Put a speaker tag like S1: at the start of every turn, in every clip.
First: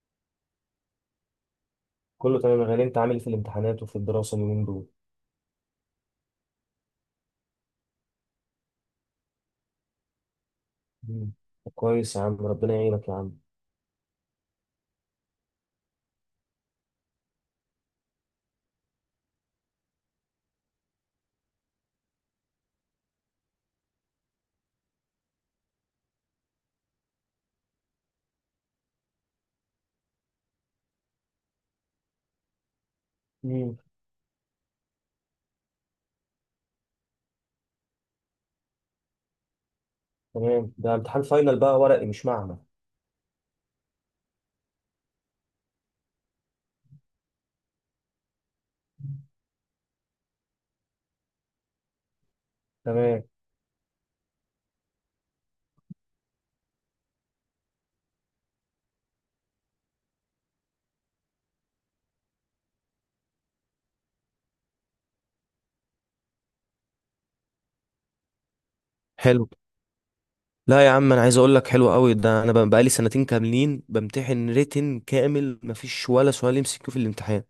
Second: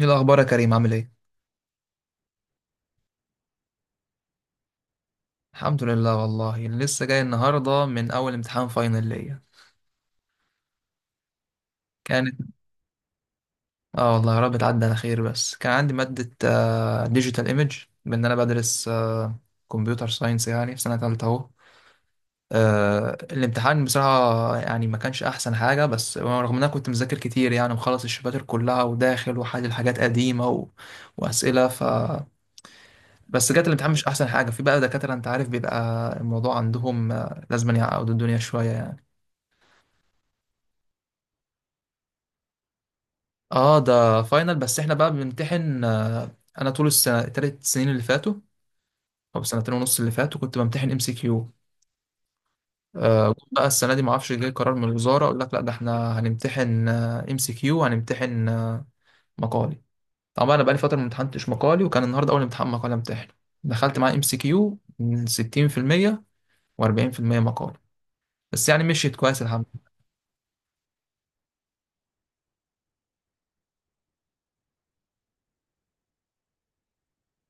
S1: ايه الاخبار يا كريم، عامل ايه؟
S2: كله تمام يا غالي، انت عامل ايه في الامتحانات وفي الدراسة اليومين دول؟
S1: الحمد لله، والله لسه جاي النهارده من اول امتحان فاينل ليا.
S2: مم. طب كويس يا
S1: كانت
S2: عم، ربنا يعينك يا عم.
S1: اه والله يا رب تعدي على خير، بس كان عندي ماده ديجيتال ايمج بان. انا بدرس كمبيوتر ساينس يعني، في سنه ثالثه اهو. الامتحان بصراحه يعني ما كانش احسن حاجه، بس رغم ان انا كنت مذاكر كتير يعني ومخلص الشباتر كلها وداخل وحل حاجات قديمه و... واسئله ف بس جت
S2: مم.
S1: الامتحان مش احسن حاجه. في بقى دكاتره، انت عارف، بيبقى الموضوع عندهم لازم يعني يعقدوا الدنيا شويه يعني.
S2: تمام. ده امتحان فاينل بقى ورقي مش معمل؟
S1: اه ده فاينل، بس احنا بقى بنمتحن انا طول السنه، التلات سنين اللي فاتوا او سنتين ونص اللي فاتوا، كنت بمتحن ام سي كيو.
S2: تمام.
S1: بقى السنه دي ما اعرفش، جاي قرار من الوزاره اقول لك لا ده احنا هنمتحن ام سي كيو وهنمتحن مقالي. طبعا انا بقالي فتره ما امتحنتش مقالي، وكان النهارده اول امتحان مقالي امتحن. دخلت معاه ام سي كيو من 60% و40% مقالي. بس يعني مشيت كويس
S2: حلو.
S1: الحمد
S2: لا يا عم، انا عايز اقول لك حلو قوي ده. انا بقالي سنتين كاملين بمتحن ريتن كامل مفيش ولا سؤال يمسكه في الامتحان.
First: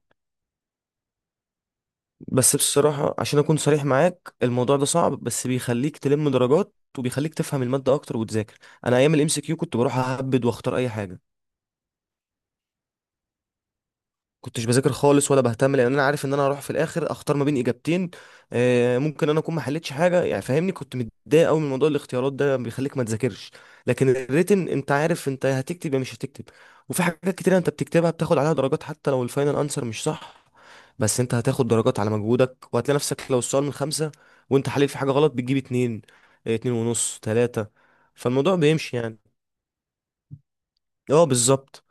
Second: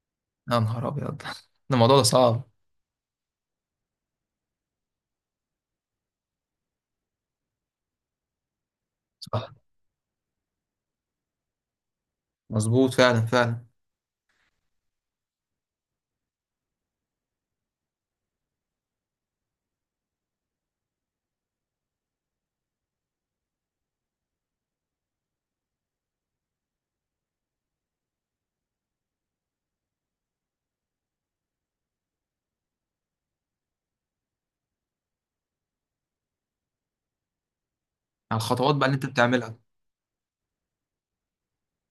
S1: لله. يا نهار ابيض ده الموضوع ده صعب.
S2: بس بصراحة عشان اكون صريح معاك، الموضوع ده صعب بس بيخليك تلم درجات وبيخليك تفهم المادة اكتر وتذاكر. انا ايام الام سي
S1: صح
S2: كيو كنت بروح اهبد واختار اي حاجة.
S1: مظبوط فعلا فعلا.
S2: كنتش بذاكر خالص ولا بهتم، لان انا عارف ان انا هروح في الاخر اختار ما بين اجابتين. ممكن انا اكون ما حلتش حاجه يعني، فاهمني؟ كنت متضايق قوي من موضوع الاختيارات ده بيخليك ما تذاكرش. لكن الريتن، انت عارف انت هتكتب يا مش هتكتب. وفي حاجات كتير انت بتكتبها بتاخد عليها درجات حتى لو الفاينل انسر مش صح. بس انت هتاخد درجات على مجهودك، وهتلاقي نفسك لو السؤال من خمسة وانت حليت في حاجه غلط بتجيب اتنين، اتنين ونص تلاته.
S1: على
S2: فالموضوع
S1: الخطوات بقى اللي
S2: بيمشي
S1: انت
S2: يعني.
S1: بتعملها.
S2: اه، بالظبط.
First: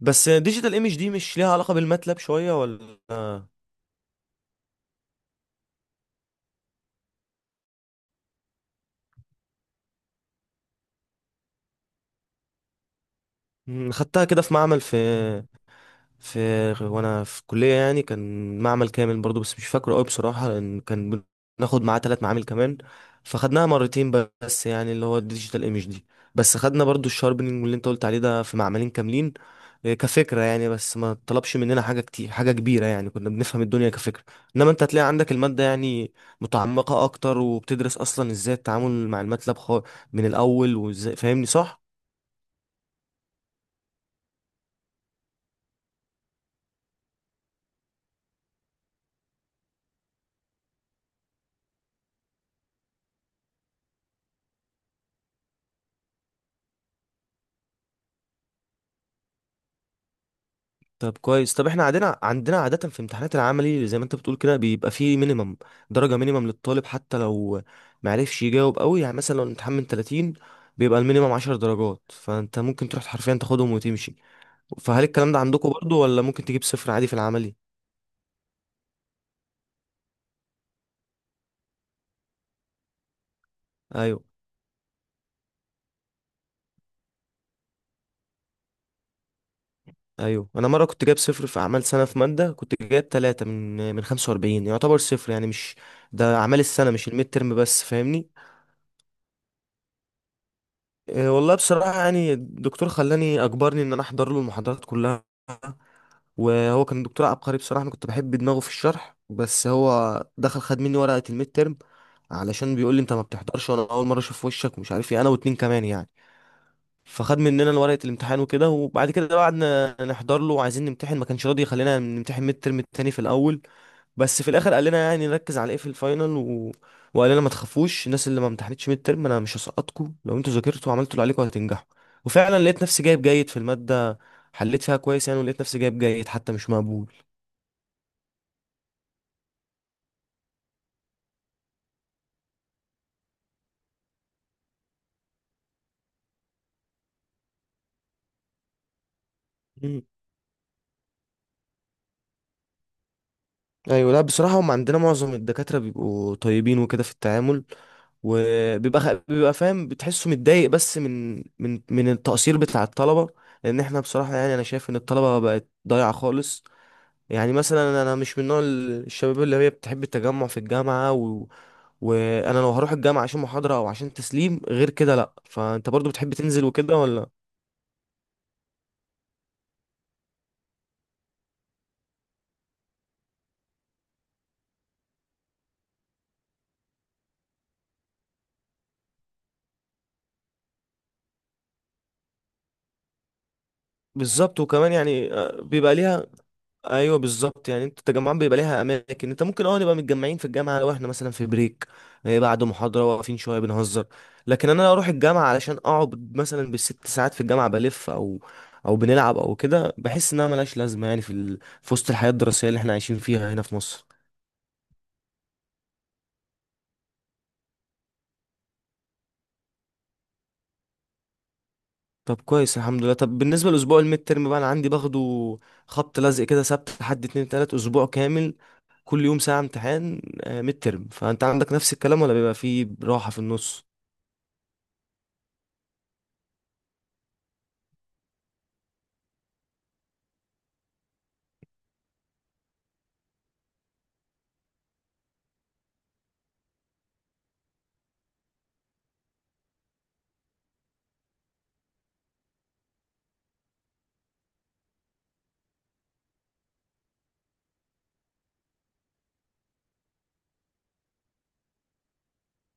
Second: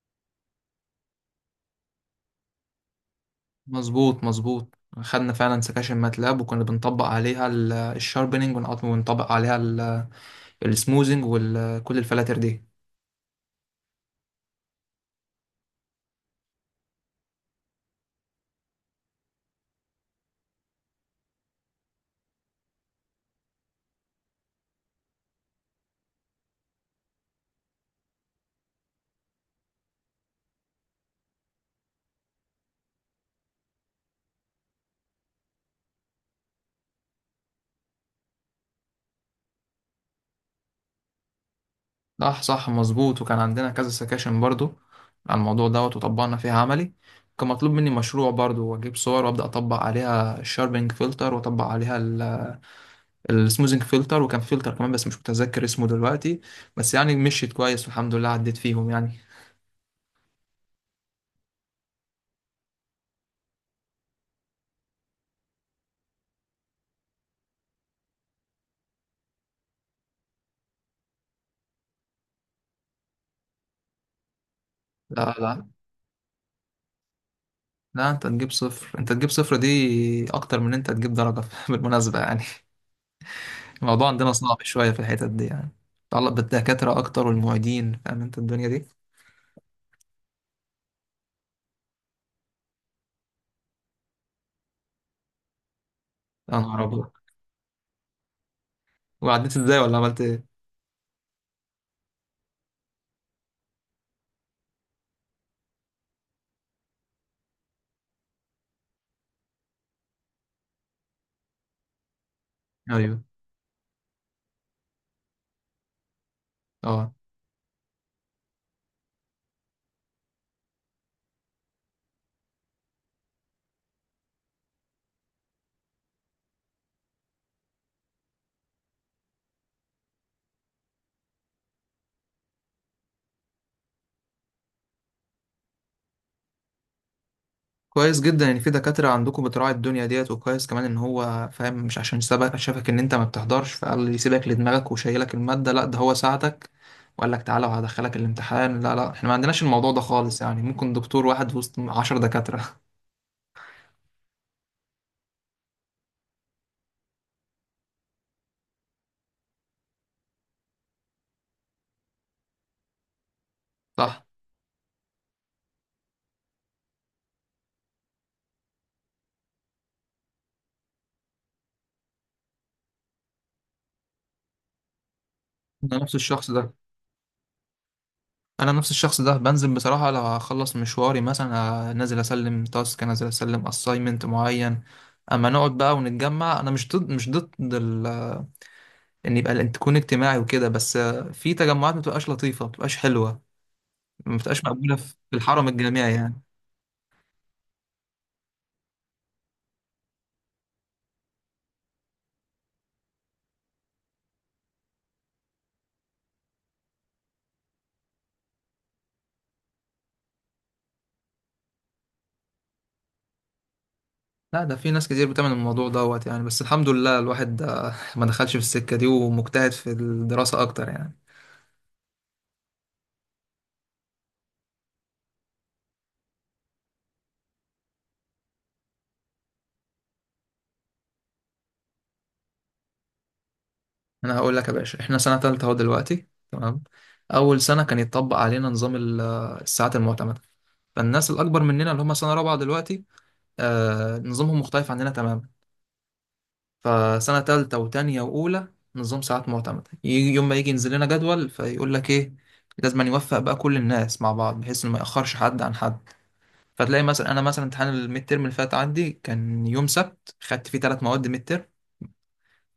S2: بس ديجيتال ايمج دي مش ليها علاقه بالماتلاب شويه ولا؟
S1: مظبوط مظبوط. خدنا فعلا سكاشن ماتلاب وكنا بنطبق عليها الشاربينج ونطبق عليها السموزنج وكل الفلاتر دي.
S2: مم، خدتها كده في معمل. في في وانا في كلية يعني كان معمل كامل برضو بس مش فاكره قوي بصراحة لان كان بناخد معاه ثلاث معامل كمان، فخدناها مرتين. بس يعني اللي هو الديجيتال ايمج دي، بس خدنا برضو الشاربنينج واللي انت قلت عليه ده في معملين كاملين. كفكرة يعني، بس ما طلبش مننا حاجة كتير حاجة كبيرة يعني كنا بنفهم الدنيا كفكرة. انما انت هتلاقي عندك المادة يعني متعمقة اكتر وبتدرس اصلا ازاي التعامل مع الماتلاب من الاول وازاي، فاهمني صح؟
S1: صح صح مظبوط، وكان عندنا كذا سكاشن برضو على الموضوع دوت وطبقنا فيها عملي. كان مطلوب مني مشروع برضو، واجيب صور وابدا اطبق عليها الشاربينج فلتر واطبق عليها السموزنج فلتر وكان فلتر كمان بس مش متذكر اسمه دلوقتي. بس يعني مشيت كويس والحمد لله عديت فيهم يعني.
S2: طب كويس. طب احنا عندنا عادة في امتحانات العملي، زي ما انت بتقول كده، بيبقى فيه مينيمم درجة، مينيمم للطالب حتى لو معرفش يجاوب قوي. يعني مثلا لو الامتحان من 30، بيبقى المينيمم 10 درجات، فانت ممكن تروح حرفيا تاخدهم وتمشي. فهل الكلام
S1: لا
S2: ده
S1: لا
S2: عندكم برضو، ولا ممكن تجيب صفر عادي في العملي؟
S1: لا، انت تجيب صفر، انت تجيب صفر دي اكتر من انت تجيب درجة بالمناسبة يعني. الموضوع
S2: ايوه،
S1: عندنا صعب شوية في الحتت دي يعني، متعلق بالدكاترة اكتر والمعيدين، فاهم انت الدنيا دي.
S2: ايوه. انا مرة كنت جايب صفر في اعمال سنة في مادة، كنت جايب 3 من 45. يعتبر صفر يعني، مش ده
S1: يا
S2: اعمال
S1: نهار
S2: السنة مش
S1: ابيض،
S2: الميد ترم بس، فاهمني؟
S1: وعديت ازاي ولا عملت ايه؟
S2: إيه والله بصراحة يعني الدكتور خلاني، أجبرني إن أنا أحضر له المحاضرات كلها. وهو كان دكتور عبقري بصراحة، أنا كنت بحب دماغه في الشرح. بس هو دخل خد مني ورقة الميد ترم علشان بيقول لي أنت ما
S1: ايوه.
S2: بتحضرش، وأنا أول مرة أشوف وشك ومش عارف إيه، أنا واتنين كمان يعني.
S1: اه
S2: فخد مننا ورقة الامتحان وكده. وبعد كده بقى قعدنا نحضر له وعايزين نمتحن، ما كانش راضي يخلينا نمتحن ميد ترم التاني في الأول. بس في الآخر قال لنا يعني نركز على إيه في الفاينل وقال لنا ما تخافوش. الناس اللي ما امتحنتش ميد ترم أنا مش هسقطكم، لو أنتوا ذاكرتوا وعملتوا اللي عليكم هتنجحوا. وفعلا لقيت نفسي جايب جيد في المادة. حليت فيها كويس يعني، ولقيت نفسي جايب جيد حتى، مش مقبول.
S1: كويس جدا ان في دكاترة عندكم بتراعي الدنيا ديت، وكويس كمان ان هو فاهم، مش عشان سبك شافك ان انت ما بتحضرش فقال يسيبك لدماغك وشايلك المادة، لا ده هو ساعدك وقال لك تعالى وهدخلك الامتحان. لا لا، احنا ما عندناش الموضوع ده
S2: مم.
S1: خالص يعني، ممكن دكتور واحد وسط 10 دكاترة.
S2: ايوه. لا بصراحه، هم عندنا معظم الدكاتره بيبقوا طيبين وكده في التعامل، وبيبقى بيبقى فاهم بتحسه متضايق بس من التقصير بتاع الطلبه. لان احنا
S1: صح.
S2: بصراحه يعني، انا شايف ان الطلبه بقت ضايعه خالص. يعني مثلا انا مش من نوع الشباب اللي هي بتحب التجمع في الجامعه وانا لو هروح الجامعه عشان محاضره او عشان تسليم غير كده لا. فانت
S1: انا
S2: برضو
S1: نفس
S2: بتحب
S1: الشخص
S2: تنزل
S1: ده
S2: وكده ولا؟
S1: انا نفس الشخص ده بنزل بصراحه لو هخلص مشواري، مثلا نازل اسلم تاسك، نازل اسلم اساينمنت معين. اما نقعد بقى ونتجمع، انا مش ضد ان يبقى تكون اجتماعي وكده، بس في تجمعات ما بتبقاش لطيفه، ما بتبقاش حلوه، ما
S2: بالظبط.
S1: بتبقاش
S2: وكمان
S1: مقبوله في
S2: يعني
S1: الحرم
S2: بيبقى
S1: الجامعي
S2: ليها.
S1: يعني.
S2: ايوه بالظبط. يعني انت التجمعات بيبقى ليها اماكن، انت ممكن اه نبقى متجمعين في الجامعه لو احنا مثلا في بريك، إيه، بعد محاضره واقفين شويه بنهزر. لكن انا لو اروح الجامعه علشان اقعد مثلا بال6 ساعات في الجامعه بلف او او بنلعب او كده، بحس انها ملهاش لازمه يعني في في وسط الحياه الدراسيه اللي احنا عايشين فيها هنا في مصر.
S1: لا ده في ناس كتير بتعمل الموضوع دوت يعني، بس الحمد لله الواحد ما دخلش في السكه دي ومجتهد في الدراسه اكتر يعني.
S2: طب كويس الحمد لله. طب بالنسبه لاسبوع الميد ترم بقى، انا عندي باخده خبط لزق كده، سبت لحد اتنين تلات اسبوع كامل، كل يوم ساعه امتحان ميد ترم. فانت عندك نفس الكلام ولا بيبقى فيه راحه في النص؟
S1: انا هقول لك يا باشا، احنا سنه تالته اهو دلوقتي. تمام. اول سنه كان يتطبق علينا نظام الساعات المعتمده. فالناس الاكبر مننا اللي هم سنه رابعه دلوقتي، آه نظامهم مختلف عننا تماما. فسنه تالته وتانيه واولى، نظام ساعات معتمده. يوم ما يجي ينزل لنا جدول فيقول لك ايه، لازم أن يوفق بقى كل الناس مع بعض بحيث انه ما ياخرش حد عن حد. فتلاقي مثلا انا، مثلا امتحان الميد تيرم اللي فات عندي كان يوم سبت خدت فيه ثلاث مواد ميد تيرم،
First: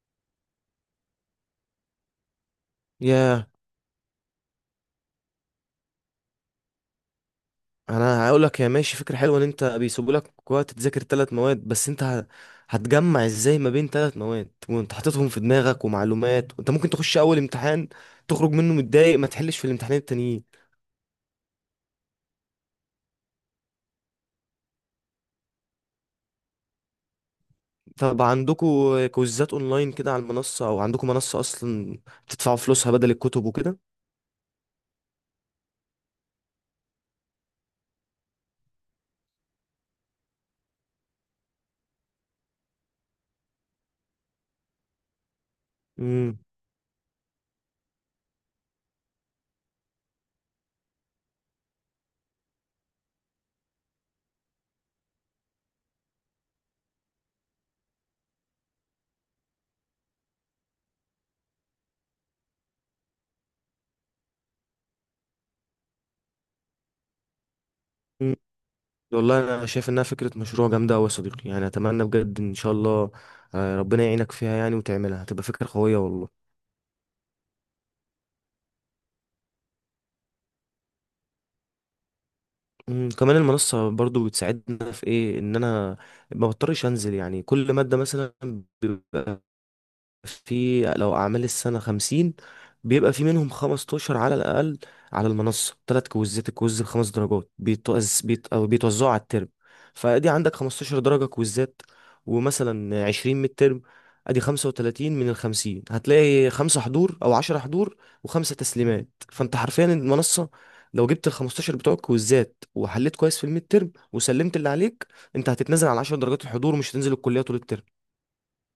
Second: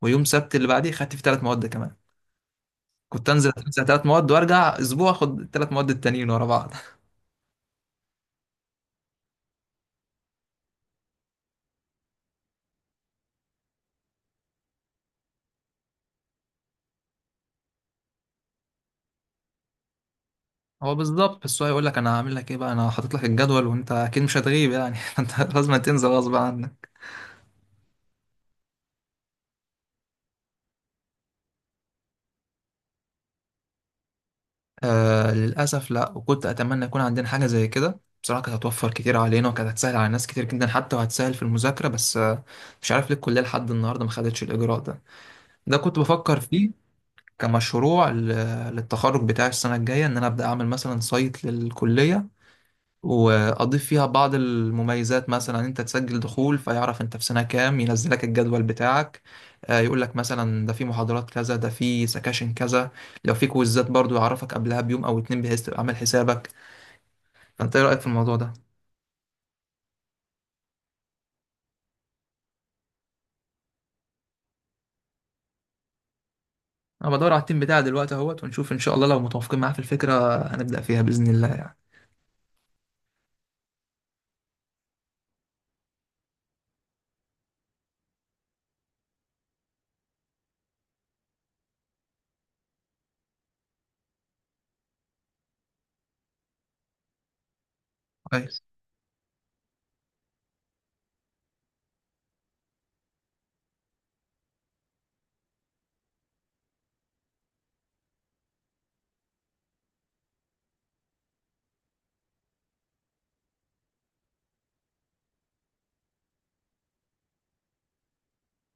S1: ويوم سبت اللي بعديه خدت فيه ثلاث مواد كمان. كنت
S2: ياه.
S1: انزل اتمسح ثلاث مواد وارجع اسبوع اخد الثلاث مواد التانيين ورا بعض.
S2: انا هقول لك يا ماشي، فكره حلوه ان انت بيسيبوا لك وقت تذاكر ثلاث مواد، بس انت هتجمع ازاي ما بين ثلاث مواد وانت حاططهم في دماغك ومعلومات، وانت ممكن تخش اول امتحان تخرج منه متضايق ما تحلش في الامتحانين التانيين.
S1: هو بالظبط، بس هو يقول لك انا هعمل لك ايه بقى، انا حاطط لك الجدول وانت اكيد مش هتغيب يعني. فانت لازم تنزل غصب عنك.
S2: طب عندكم كويزات اونلاين كده على المنصه، او عندكم منصه اصلا بتدفعوا فلوسها بدل الكتب وكده؟
S1: آه للاسف لا، وكنت اتمنى يكون عندنا حاجه زي كده بصراحه، كانت هتوفر كتير علينا وكانت هتسهل على ناس كتير جدا حتى، وهتسهل في المذاكره، بس آه مش عارف ليه الكليه لحد النهارده ما خدتش الاجراء ده. ده كنت
S2: امم
S1: بفكر فيه كمشروع للتخرج بتاعي السنه الجايه، ان انا ابدا اعمل مثلا سايت للكليه واضيف فيها بعض المميزات، مثلا انت تسجل دخول فيعرف انت في سنة كام، ينزلك الجدول بتاعك. يقول لك مثلا ده في محاضرات كذا، ده في سكاشن كذا. لو في كويزات برضو يعرفك قبلها بيوم او اتنين بحيث تبقى عامل حسابك. فانت ايه رأيك في الموضوع ده؟
S2: والله انا شايف انها فكره مشروع جامده قوي يا صديقي، يعني اتمنى بجد ان شاء الله. ربنا يعينك فيها يعني، وتعملها هتبقى فكره قويه والله.
S1: انا بدور على التيم بتاعي دلوقتي اهوت، ونشوف ان شاء الله لو متوافقين معاه في الفكرة هنبدأ فيها بإذن الله يعني.
S2: كمان المنصة برضو بتساعدنا في ايه؟ ان انا ما بضطرش انزل يعني كل مادة مثلا في، لو أعمال السنة 50، بيبقى في منهم 15 على الأقل على المنصة. تلات كويزات الكويز بخمس درجات
S1: كويس.
S2: أو بيتوزعوا على الترم. فأدي عندك 15 درجة كويزات، ومثلا 20 من الترم، أدي 35 من ال50. هتلاقي خمسة حضور أو 10 حضور وخمسة تسليمات. فأنت حرفيا المنصة، لو جبت ال15 بتوع الكويزات وحليت كويس في الميد ترم وسلمت اللي عليك، أنت هتتنزل على 10 درجات الحضور، ومش هتنزل الكلية طول الترم.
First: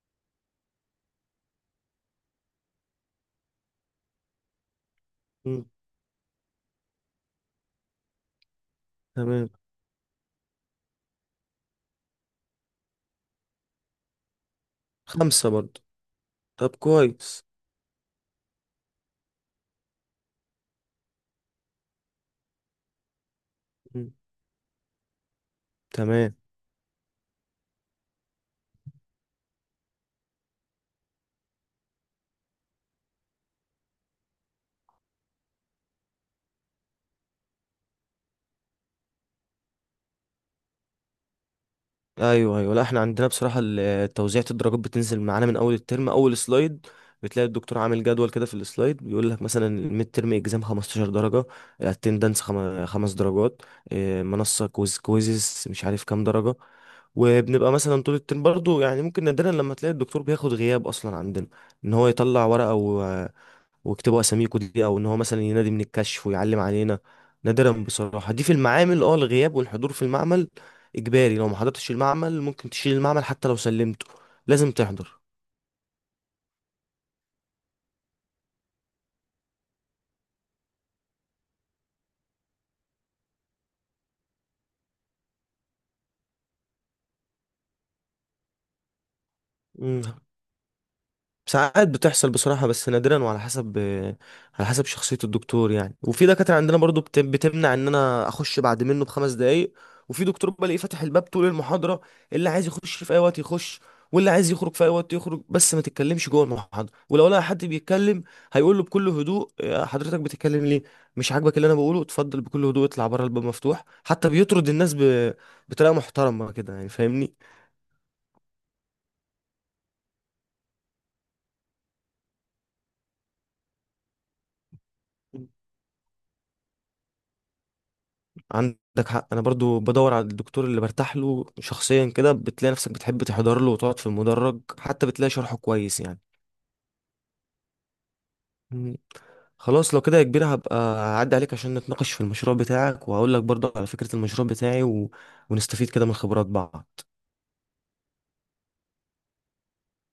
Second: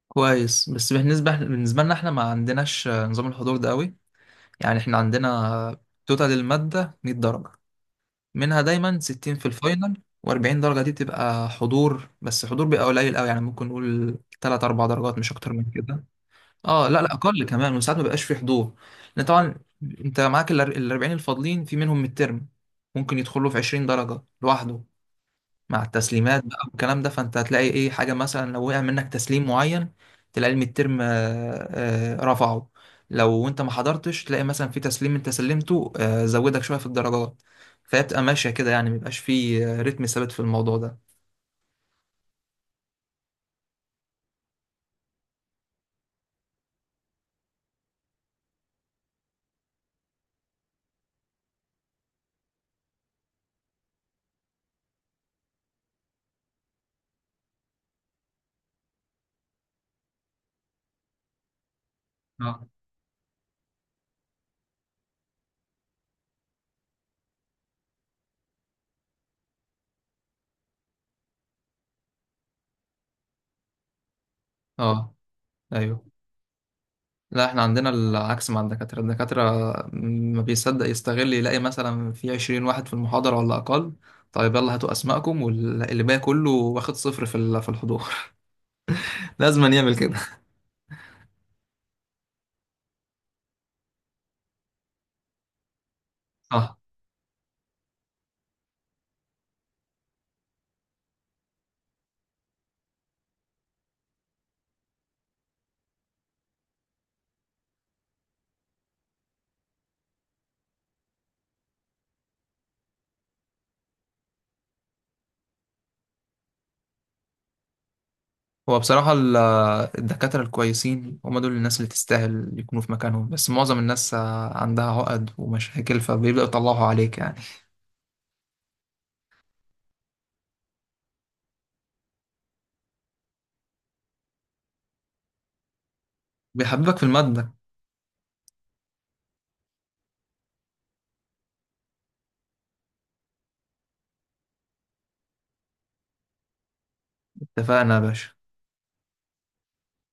S1: كويس. بس بالنسبة لنا احنا ما عندناش نظام الحضور ده قوي. يعني احنا
S2: مم.
S1: عندنا توتال المادة 100 درجة، منها دايما 60 في
S2: تمام.
S1: الفاينل و40 درجة. دي بتبقى حضور، بس حضور بيبقى قليل قوي يعني، ممكن نقول 3 4 درجات مش
S2: خمسة
S1: اكتر من
S2: برضه.
S1: كده.
S2: طب
S1: اه لا لا
S2: كويس.
S1: اقل كمان، وساعات ما بيبقاش في حضور. لان طبعا انت معاك ال 40 الفاضلين في منهم من الترم ممكن يدخلوا في 20
S2: مم.
S1: درجة لوحده. مع
S2: تمام.
S1: التسليمات بقى والكلام ده، فانت هتلاقي ايه حاجه مثلا لو وقع منك تسليم معين تلاقي الميد ترم رفعه. لو انت ما حضرتش تلاقي مثلا في تسليم انت سلمته زودك شويه في الدرجات. فهي بتبقى ماشيه كده يعني، ميبقاش في رتم ثابت في الموضوع ده.
S2: ايوه، ايوه. لا احنا عندنا بصراحه توزيعة الدرجات بتنزل معانا من اول الترم، اول سلايد بتلاقي الدكتور عامل جدول كده في السلايد، بيقول لك مثلا الميد ترم اكزام 15 درجه، اتندنس خمس درجات، إيه، منصه كويز كويزز مش عارف كام درجه. وبنبقى مثلا طول الترم برضو يعني، ممكن نادرا لما تلاقي الدكتور بياخد غياب اصلا عندنا، ان هو يطلع
S1: اه.
S2: ورقه ويكتبوا اساميكوا دي، او ان هو مثلا ينادي من الكشف ويعلم علينا. نادرا بصراحه. دي في المعامل، اه، الغياب والحضور في المعمل اجباري. لو ما حضرتش المعمل ممكن تشيل المعمل، حتى لو سلمته لازم
S1: اه.
S2: تحضر.
S1: ايوه لا احنا عندنا العكس مع الدكاترة. الدكاترة ما بيصدق يستغل، يلاقي مثلا في 20 واحد في المحاضرة ولا أقل، طيب يلا هاتوا أسمائكم، واللي باقي كله واخد صفر في في الحضور. لازم يعمل
S2: مم.
S1: كده.
S2: ساعات بتحصل بصراحة بس نادرا، وعلى حسب على حسب شخصية الدكتور يعني. وفي دكاترة
S1: صح.
S2: عندنا برضو بتمنع ان انا اخش بعد منه ب5 دقايق. وفي دكتور بلاقيه فاتح الباب طول المحاضرة، اللي عايز يخش في اي وقت يخش، واللي عايز يخرج في اي وقت يخرج. بس ما تتكلمش جوه المحاضرة، ولو لقى حد بيتكلم هيقول له بكل هدوء: "يا حضرتك بتتكلم ليه؟ مش عاجبك اللي انا بقوله؟ اتفضل بكل هدوء اطلع بره، الباب مفتوح." حتى بيطرد الناس بطريقة محترمة كده يعني، فاهمني؟
S1: هو بصراحة الدكاترة الكويسين هم دول الناس اللي تستاهل يكونوا في مكانهم، بس معظم الناس عندها عقد ومشاكل، فبيبدأوا يطلعوا عليك يعني.
S2: عندك حق. انا برضو بدور على الدكتور اللي برتاح له شخصيا كده، بتلاقي نفسك بتحب تحضر له وتقعد في المدرج، حتى بتلاقي شرحه كويس يعني.
S1: بيحببك في المادة.
S2: مم. خلاص لو كده يا كبير، هبقى اعدي عليك عشان نتناقش في المشروع بتاعك وهقول لك برضو على فكرة المشروع بتاعي ونستفيد كده من خبرات بعض.
S1: اتفقنا يا باشا.